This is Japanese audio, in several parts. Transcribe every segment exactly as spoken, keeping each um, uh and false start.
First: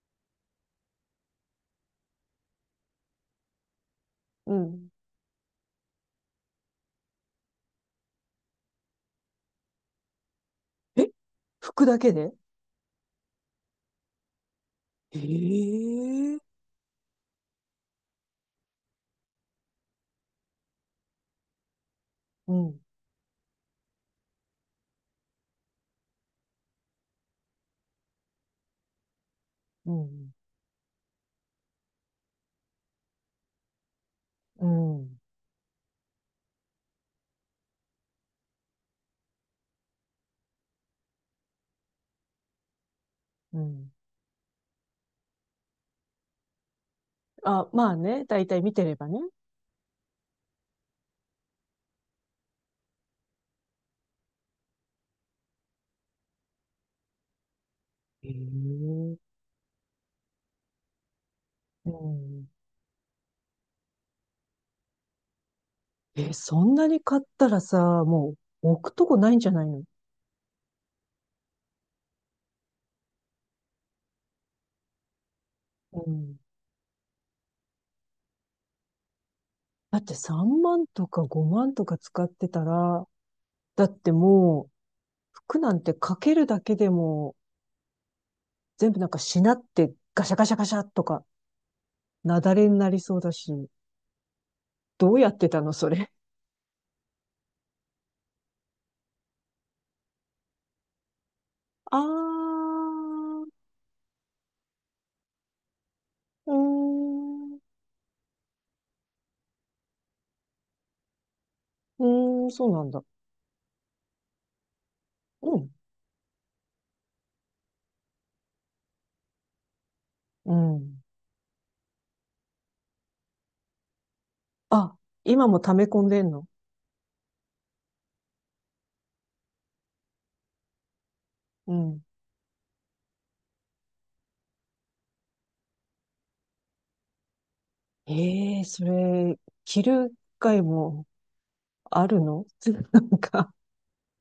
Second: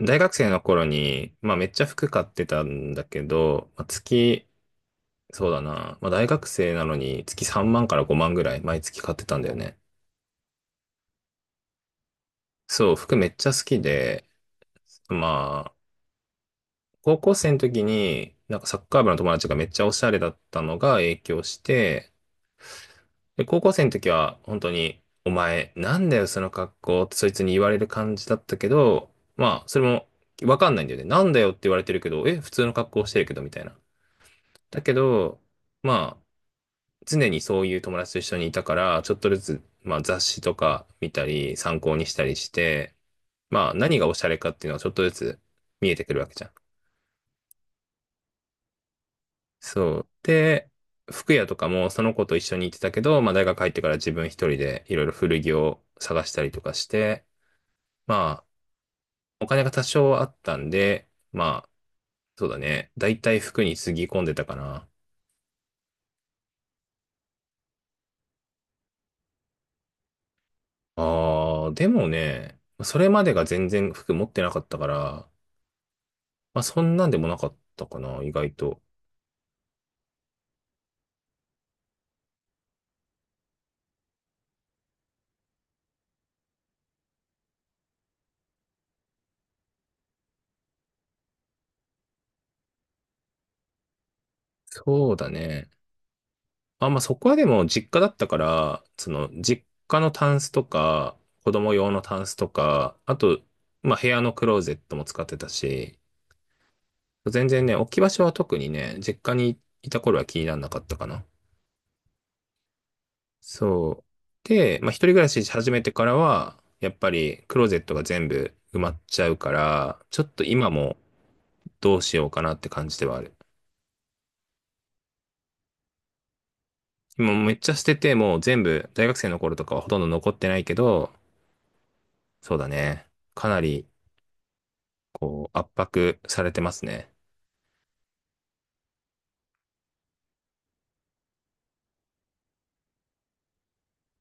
大学生の頃に、まあめっちゃ服買ってたんだけど、まあ、月、うん。そうだな。まあ大学生なのに月さんまんからごまんぐらい毎月買ってたんだよね。え、服だけで？そう、服めっちゃ好きで、まあ、ええ。高校生の時に、なんかサッカー部の友達がめっちゃおしゃれだったのが影響して、うん。で、高校生の時は本当に、お前、なんだよその格好ってそいつに言われる感じだったけど、まあ、それうもん。わかんないんだよね。なんだよって言われてるけど、え、普通の格好してるけどみたいな。うだけん。ど、まあ、常にそういう友達と一緒にいたから、ちょっとずつ、まあ、雑誌とか見たり、参考にしたりして、うまあ、ん。何がおしゃれかっていうのはちょっとずつ見えてくるわけじゃん。あ、まあね。だいたい見てればね。そう。で、服屋とかもその子と一緒に行ってたけど、まあ、大学入ってから自分一人でいろいろ古着を探したりとかして、まあ、ええ。お金が多少あったんで、まあ、うん。そうだね。だいたい服につぎ込んでたかな。え、そんなに買ったらさ、もう置くとこないんじゃないの？ああ、でもね、それまでが全然服持ってなかったから、うん。まあ、そんなんでもなかったかな、意外と。だってさんまんとかごまんとか使ってたら、だってもう服なんてかけるだけでも、全部なんかしなってガシャガシャガシャとか、なだれになりそうだし、そどううやだってたね。のそれ？あ、まあ、そこはでも実家だったから、その、実家のタンスとか、子供用あのタンスとか、あと、ー。まあ、部屋のクローゼットも使ってたし、うー全ん、う然ね、置き場所は特にね、実家にいた頃は気にならなかったかな。ーん、そうなんだ。そう。で、まあ、一人暮らししう始ん、めてからは、やっぱりクローゼットが全部埋まっちゃうから、ちょっとう今もん。どうしようかなって感じではある。あ、今も溜め込んでんの？今めっちゃ捨てて、もう全部、大学生の頃とかはほとんど残ってないけど、うん。そうだね。かなり、こう、圧迫されてますね。ええ、それ、着る回もあるの？ なんか。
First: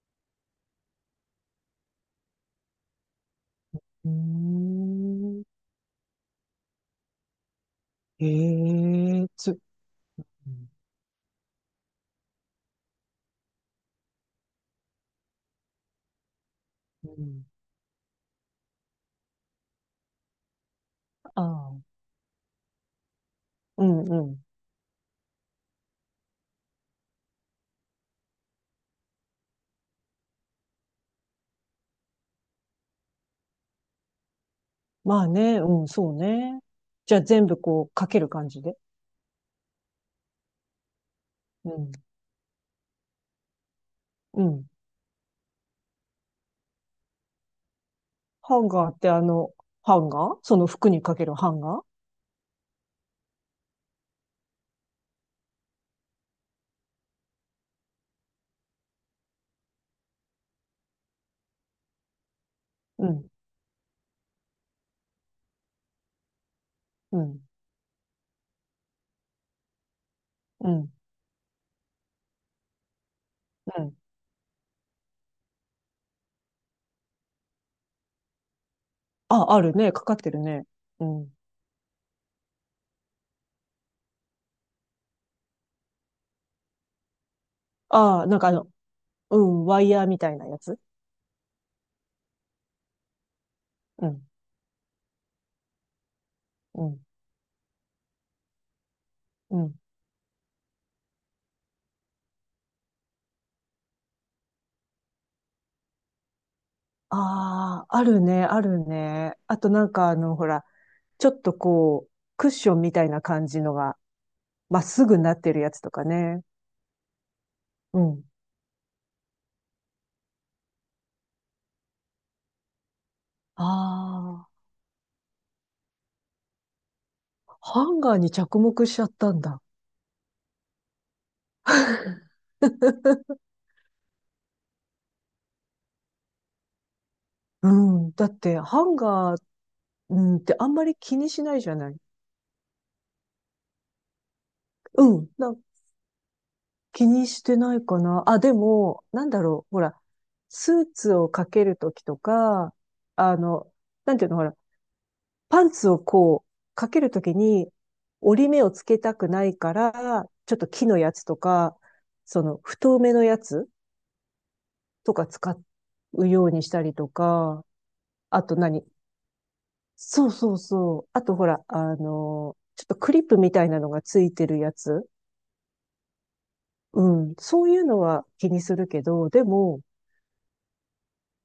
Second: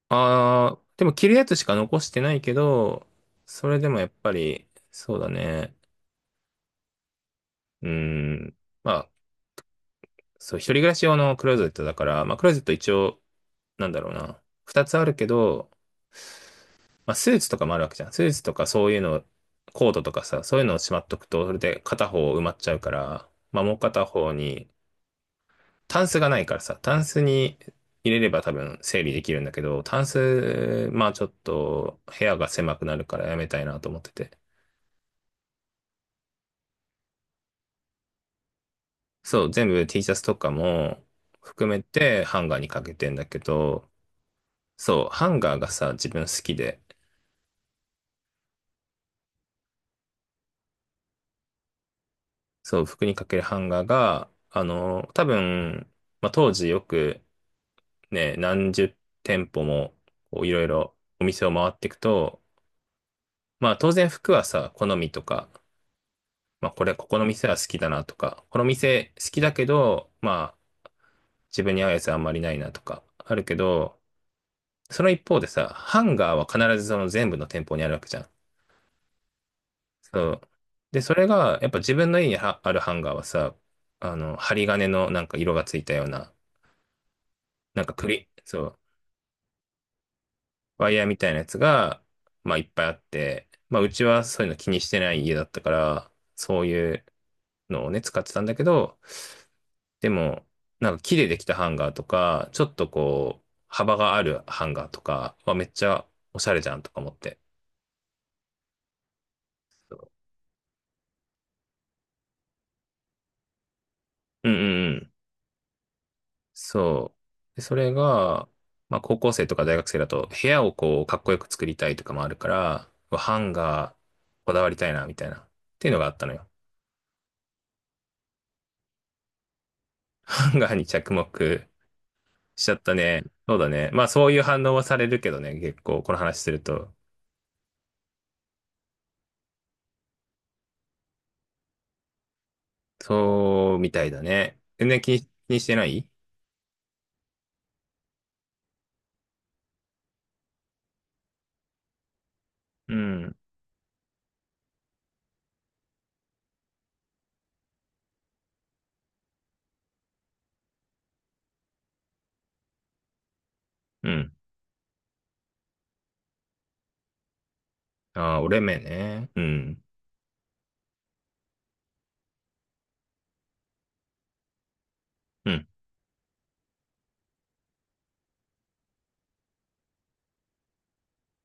あー、でも着るやつしか残してないけど、それでもやうっーぱり、そうだん。ね。うーえん。まあ、えつ、そう、一人暮らし用のクローゼットだから、まあ、クローゼット一応、なんだろうな。二つあるけど、うまあ、スーん。ツとかもあるわけじゃん。スーツとかそういうの、コートとかさ、そういうのをしまっとくあと、それであ、片方埋まっちゃうから、まあ、もううん、片う方ん。に、タンスがないからさ、タンスに入れれば多分整理できるんだけど、タンス、まあちょっと部屋が狭くなるからやめたいなと思ってて。まあね、うん、そうね。じゃあ全部こう、かける感じで。そう、全部 T シャツとかも含うめん、てハンガーにかけてんだけど、うん。そう、ハンガーがさ、自分好きで、ハンガーってあの、ハンガー、その服にかけるハンガー？そう、服にかけるハンガーが、あの、多分、まあ当時よくね、何十店舗もこういろいろお店を回っていくと、うん、まあ当然服はさ、好みとかまあ、これ、ここうのん、店は好きだなとか、この店好きだけど、まあ、うん、自分に合うやつあんまりないなとか、あるけうん。ど、その一方でさ、ハンガーは必ずその全部の店舗にあるわけじゃん。あ、あるね。かかっそてるう。ね。で、うそれん。が、やっぱ自分の家にはあるハンガーはさ、あの、針金のなんか色がついたような、なんかああ、栗、なんかあその、う、うん、ワイヤーみたいなやつ。ワイヤーみたいなやつが、まあ、いっぱいあって、まあ、うちうはん、そういうの気にしてない家だったから、そうういん、うのをね、使ってたんだけど、うん。でも、なんか木でできたハンガーとか、ちょっとこう、幅があるハンガーとかはめっちゃおしゃれじゃんとか思って。ああ、あるね、あるね。あとなんかあの、ほら、ちょっとこう、クッションみたいな感じのが、うんうまっんうすん。ぐになってるやつとかね。そう。で、それうん。が、まあ高校生とか大学生だと部屋をこうかっこよく作りたいとかもあるから、うわハンガーああ、こだわりたいなみたいな。っていうのがあったのよ。ハンガーに着目しちゃったんだ。ハンガーに着目しちゃったね。そうだね。まあそういう反応はされるけどね、結構この話すると。うん。だって、ハンガー、うんってあんまり気にしないじゃない。そうみたいだね。全然う気に、気ん。なにんしてない気にしてないかな。あ、でも、なんだろう。ほら、スーツをかけるときとか、うん。あの、なんていうの、ほら、パンツをこう、かけるときに、折り目をつけたくないから、ちょっと木のやつとか、その、太めのやつうん。とか使うようにしたりとか、ああ、あ折とれ目何、ね。うん。そうそうそう。あとほら、あの、ちょっとクリップみたいなのがついてるやつ。うん。うん。そういうのは気にするけど、でも、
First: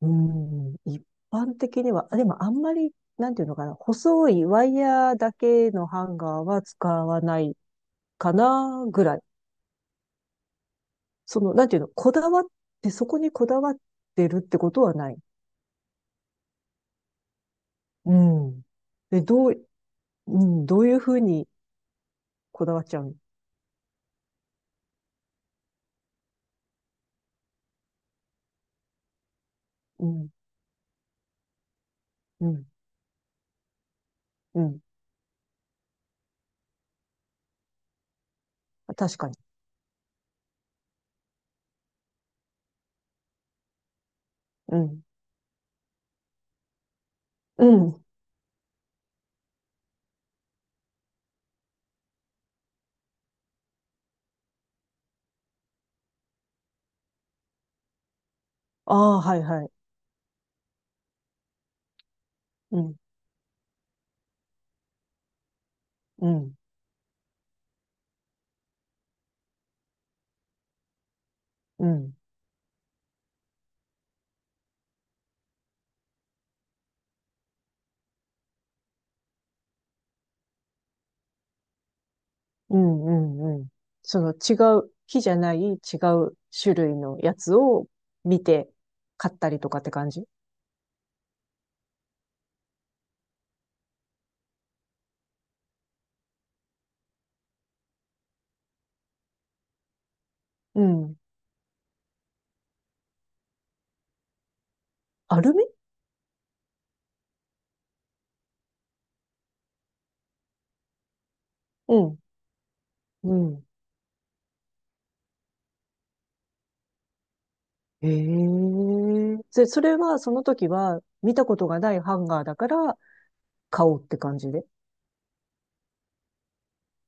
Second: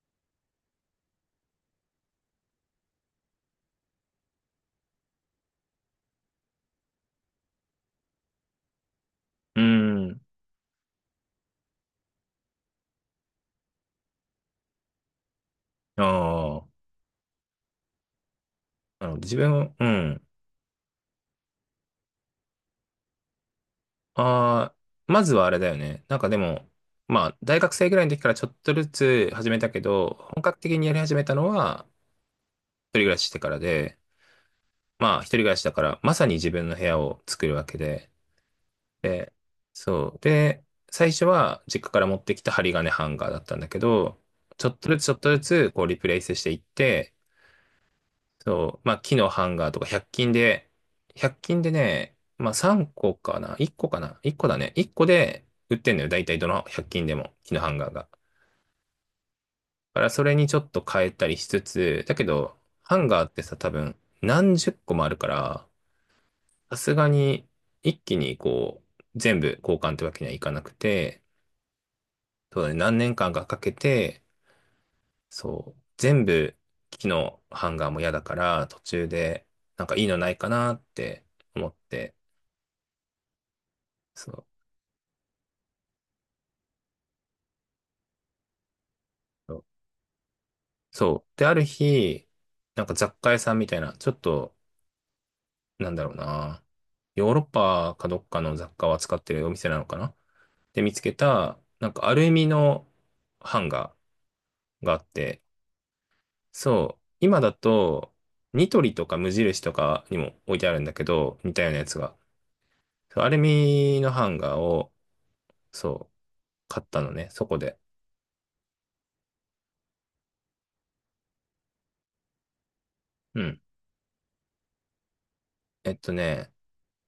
うん、一般的には、あ、でもあんまり、なんていうのかな、細いワイヤーだけのハンガーは使わないかな、ぐらい。うん。その、なんていうの、こだわって、そこにこだわってるってことはない。ああ、うん。なるほで、ど。自どう、分、うん。うん、どういうふうにこだわっちゃうの？ああ、まずはあれだよね。なんかでも、まあ、大学生ぐらいの時からちょっとずつ始めたけうど、ん、本格的にやり始めたのは、うん、一人暮らししてからで、うん。まあ、一人暮らしだから、まさに自分の部屋を作るわけで、確かで、に。そう。で、最初は、実家から持ってきた針金ハンガーだったんだけど、ちょうっとずん、つちょっとずつ、こう、リプレイスしていって、うん。そう、まあ、木のハンガーとかひゃく均で、ひゃく均でね、まあ、さんこかな？ いっ 個かな？ いち 個だね。いっこで売ってんのよ。大体どのひゃく均でも、木のハンガーが。だああ、はい、はい。からそれにちょっと変えたりしつつ、だけど、うん、ハンガーってさ、多分何十個もあるから、うん、さすがに一気にこう、全部交換ってわけにはいかなくて、うん。そうだね、何年間かかけて、そう、全部木のハンガーも嫌だから、途中でなんかいいのないかなって思って、うんうんうん。そそのう。違う、木じゃない違う種類のやつを見て買ったりとかって感じ？そう。で、ある日、なんか雑貨屋さんみたいな、ちょっと、なんだろうな。ヨーロッパかどっかの雑貨を扱ってるお店なのかなうで、見つけん。た、なんかアルミのハンガーがあっアて、ルミ。そう。今だと、ニトリとか無印とかにも置いてあるんだけど、似たようなやうつが。んそうアうルん。ミのハンガーを、そう、買ったのね、そこで。ええ、で、それはその時は見たことがないハンガーだからうん。買おうって感じで？えっとね、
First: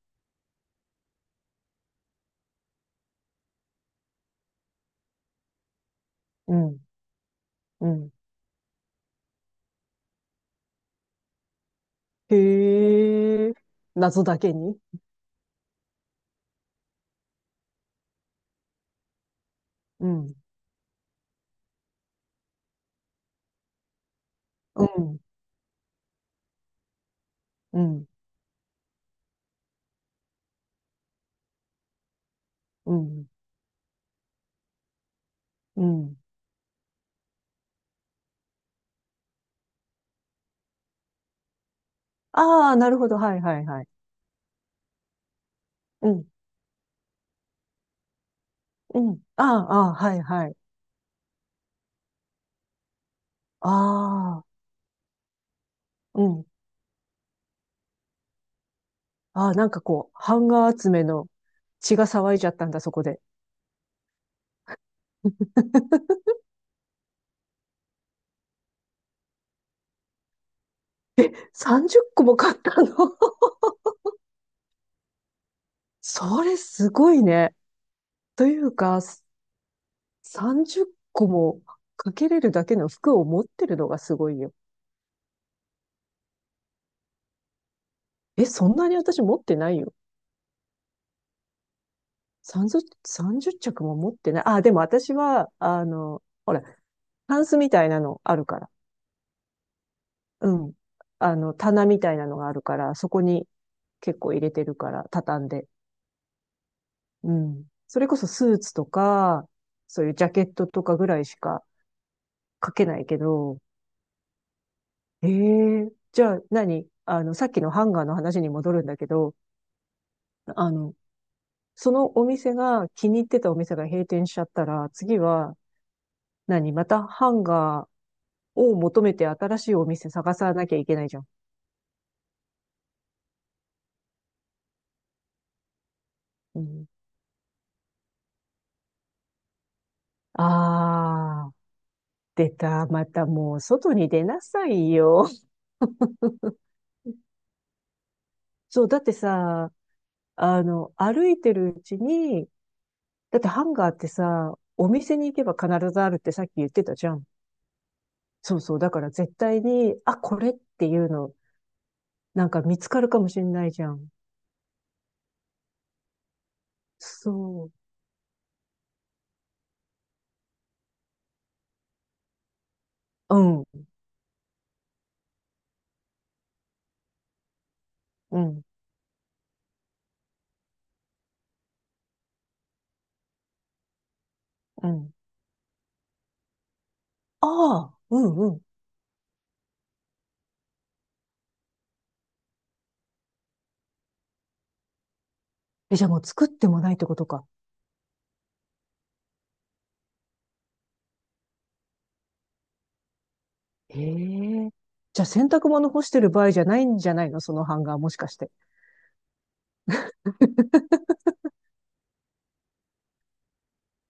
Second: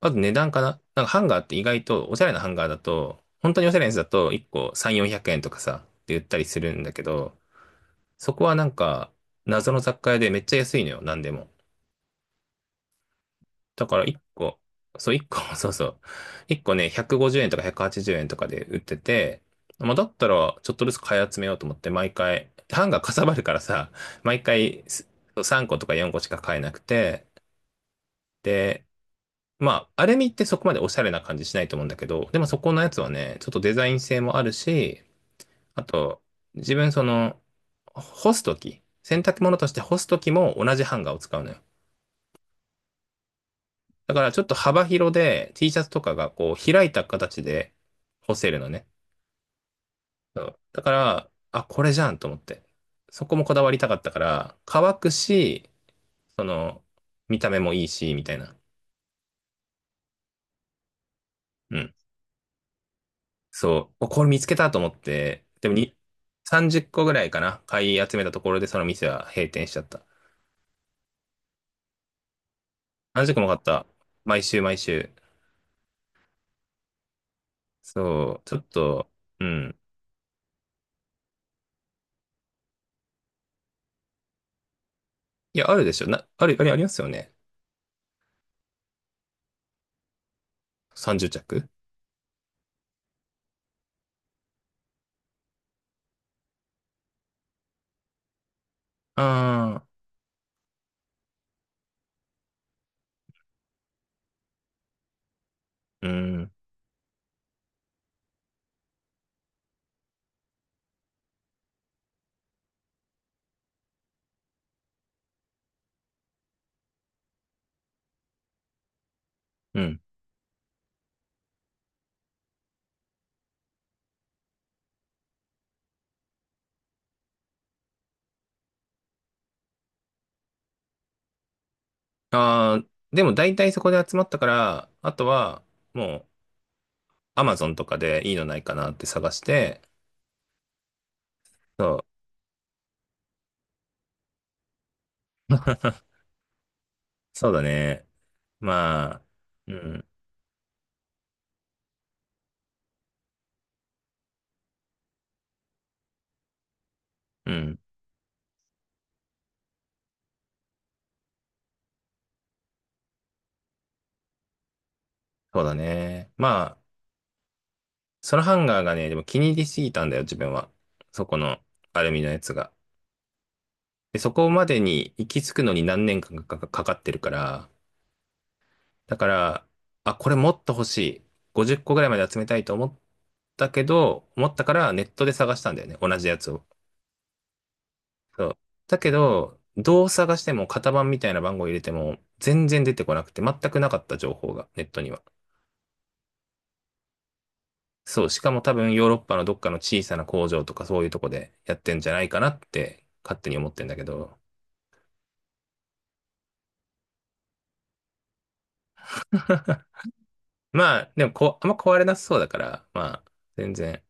あと値段かななんかハンガーって意外と、おしゃれなハンガーだと、本当におしゃれなやつだといっこさんびゃく、よんひゃくえんとかさ、って売ったりうするん。んだけど、うん。そこはなんか、謎の雑貨屋でめっちゃ安いのよ、なんでも。へえ。だから1謎だけ個、に。そういっこ、そうそう。いっこね、ひゃくごじゅうえんとかひゃくはちじゅうえんとかで売ってて、まあ、だうったん。らちょっとずつ買い集めようと思って毎回、ハンガーかさばるからさ、毎う回すん。さんことかよんこしか買えなくて、うん。で、まあ、アルミってそこまでおしゃれな感じしないと思うんだけど、でもそこのやうつはん。ね、ちょっとデザイン性もあるし、あうん。と、自分その、干すとき、洗濯物として干すときも同じハンガーを使うのよ。ああ、なるほど。はいはいはい。だからちょっと幅広で T シャツとうかん。がこう開いた形で干せるのね。うん。ああ、ああ、はいそはい。うだから、あ、これじゃんと思って。そこもこだわりたかったかあら、あ。乾くし、うそん。の、見た目もいいし、みたいな。ああ、なんかこう、版画集めのうん血が騒いじゃったんだ、そこで。そう、お、これ見つけたと思って、でもに、さんじゅっこぐらいかな、買い集めたところでその店は閉店しちゃった。さんじゅっこも買ったの？ 何十個 も買った。毎週毎週。それすごいね。そう、とちいょっうか、と、うん。さんじゅっこもかけれるだけの服を持ってるのがすごいよ。いや、あるでしょ。な、ある、あれありますよね。え、そんなに私持ってないよ。さんじゅう着さんじゅう、さんじゅう着も持ってない。あ、でも私は、あの、ほら、タンスみたいなのあるから。ああうん。あの、棚みたいなのがあるから、そこに結構入れてるから、畳んで。ー、うん、うん。それこそスーツとか、そういうジャケットとかぐらいしか書けないけど、ええ、じゃあ何、あの、さっきのハンガーの話に戻るんだけど、うん。あの、そのお店が気に入ってたお店が閉店しちゃったら、次は何またハンガーを求めて新しいお店探さなきゃいけないじゃん。ああ、でも大体そこで集まったから、あとは、もう、うん、アマゾンとかでいいのないかなって探して、あー、そう、出た。またもう外に出なさいよ。そうだね。そう、だってまあ、さ、うん、あの、歩いてるうちに、だってハンガーってさ、お店に行けば必ずあるってさっき言ってたじゃん。うん、そうそう。だから絶対に、あ、これっていうの、なんか見つかるかもしれないじゃん。そうだね。まそう。そのハンガーがね、でも気に入りすぎたんだよ、自分は。そこのアルミのやつが。うん、で、そこまでに行き着くのに何年間かかかかってるから、うん、だから、あ、これもっと欲しい。ごじゅっこぐらいまで集めたいと思ったけど、思ったかうらネッん。トで探したんだよね、同じやつを。ああ、うん、そうう。ん。だけど、どう探しても型番みたいな番号入れても全然出てこなくて、全くなかった情報がネットには。え、じゃあもう作ってもないってことか。そう、しかも多分ヨーロッパのどっかの小さな工場とかそういうとこでやってんじゃないかなって勝手に思ってんだへけど。え。じゃあ洗濯物干してる場合じゃないんじゃないの、そのハンガー、もしかして？まあ、でもこう、あんま壊れなさそうだから、まあ、全然。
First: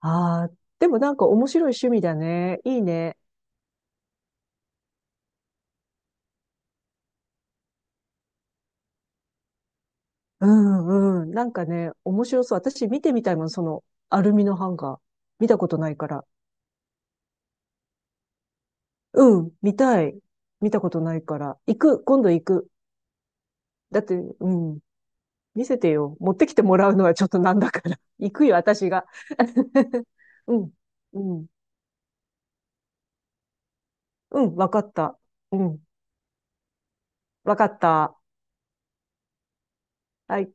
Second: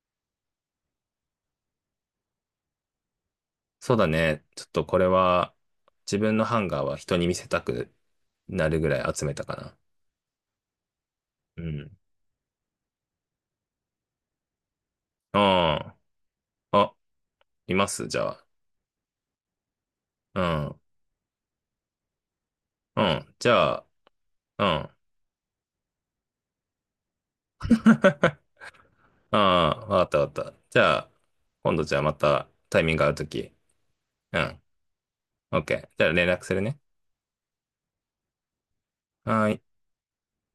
ああ、でもなんか面白い趣味だね。いいね。そうだね。ちょっとこれは、自分のハンガーは人に見せたくなるぐらい集めたかな。うんうん。なんうかん。ね、面白そう。私見てみたいもん、そのアルミのハンガー。見たことなあいから。あ、あ、いますじゃあ。うん、見たい。う見ん。たことないから。行く、今度行く。うん。じゃあ、だって、ううん、ん。見せてよ。持ってきてもらうのはちょっとなんだから。行くよ、私が。ああ、わか ったわかっうた。ん、じゃあ、うん、今度じゃあまたタイミング合うとき。ううん、ん。わかった。オッうケん、ー。じゃあ連絡するね。わかった。はーい。はい。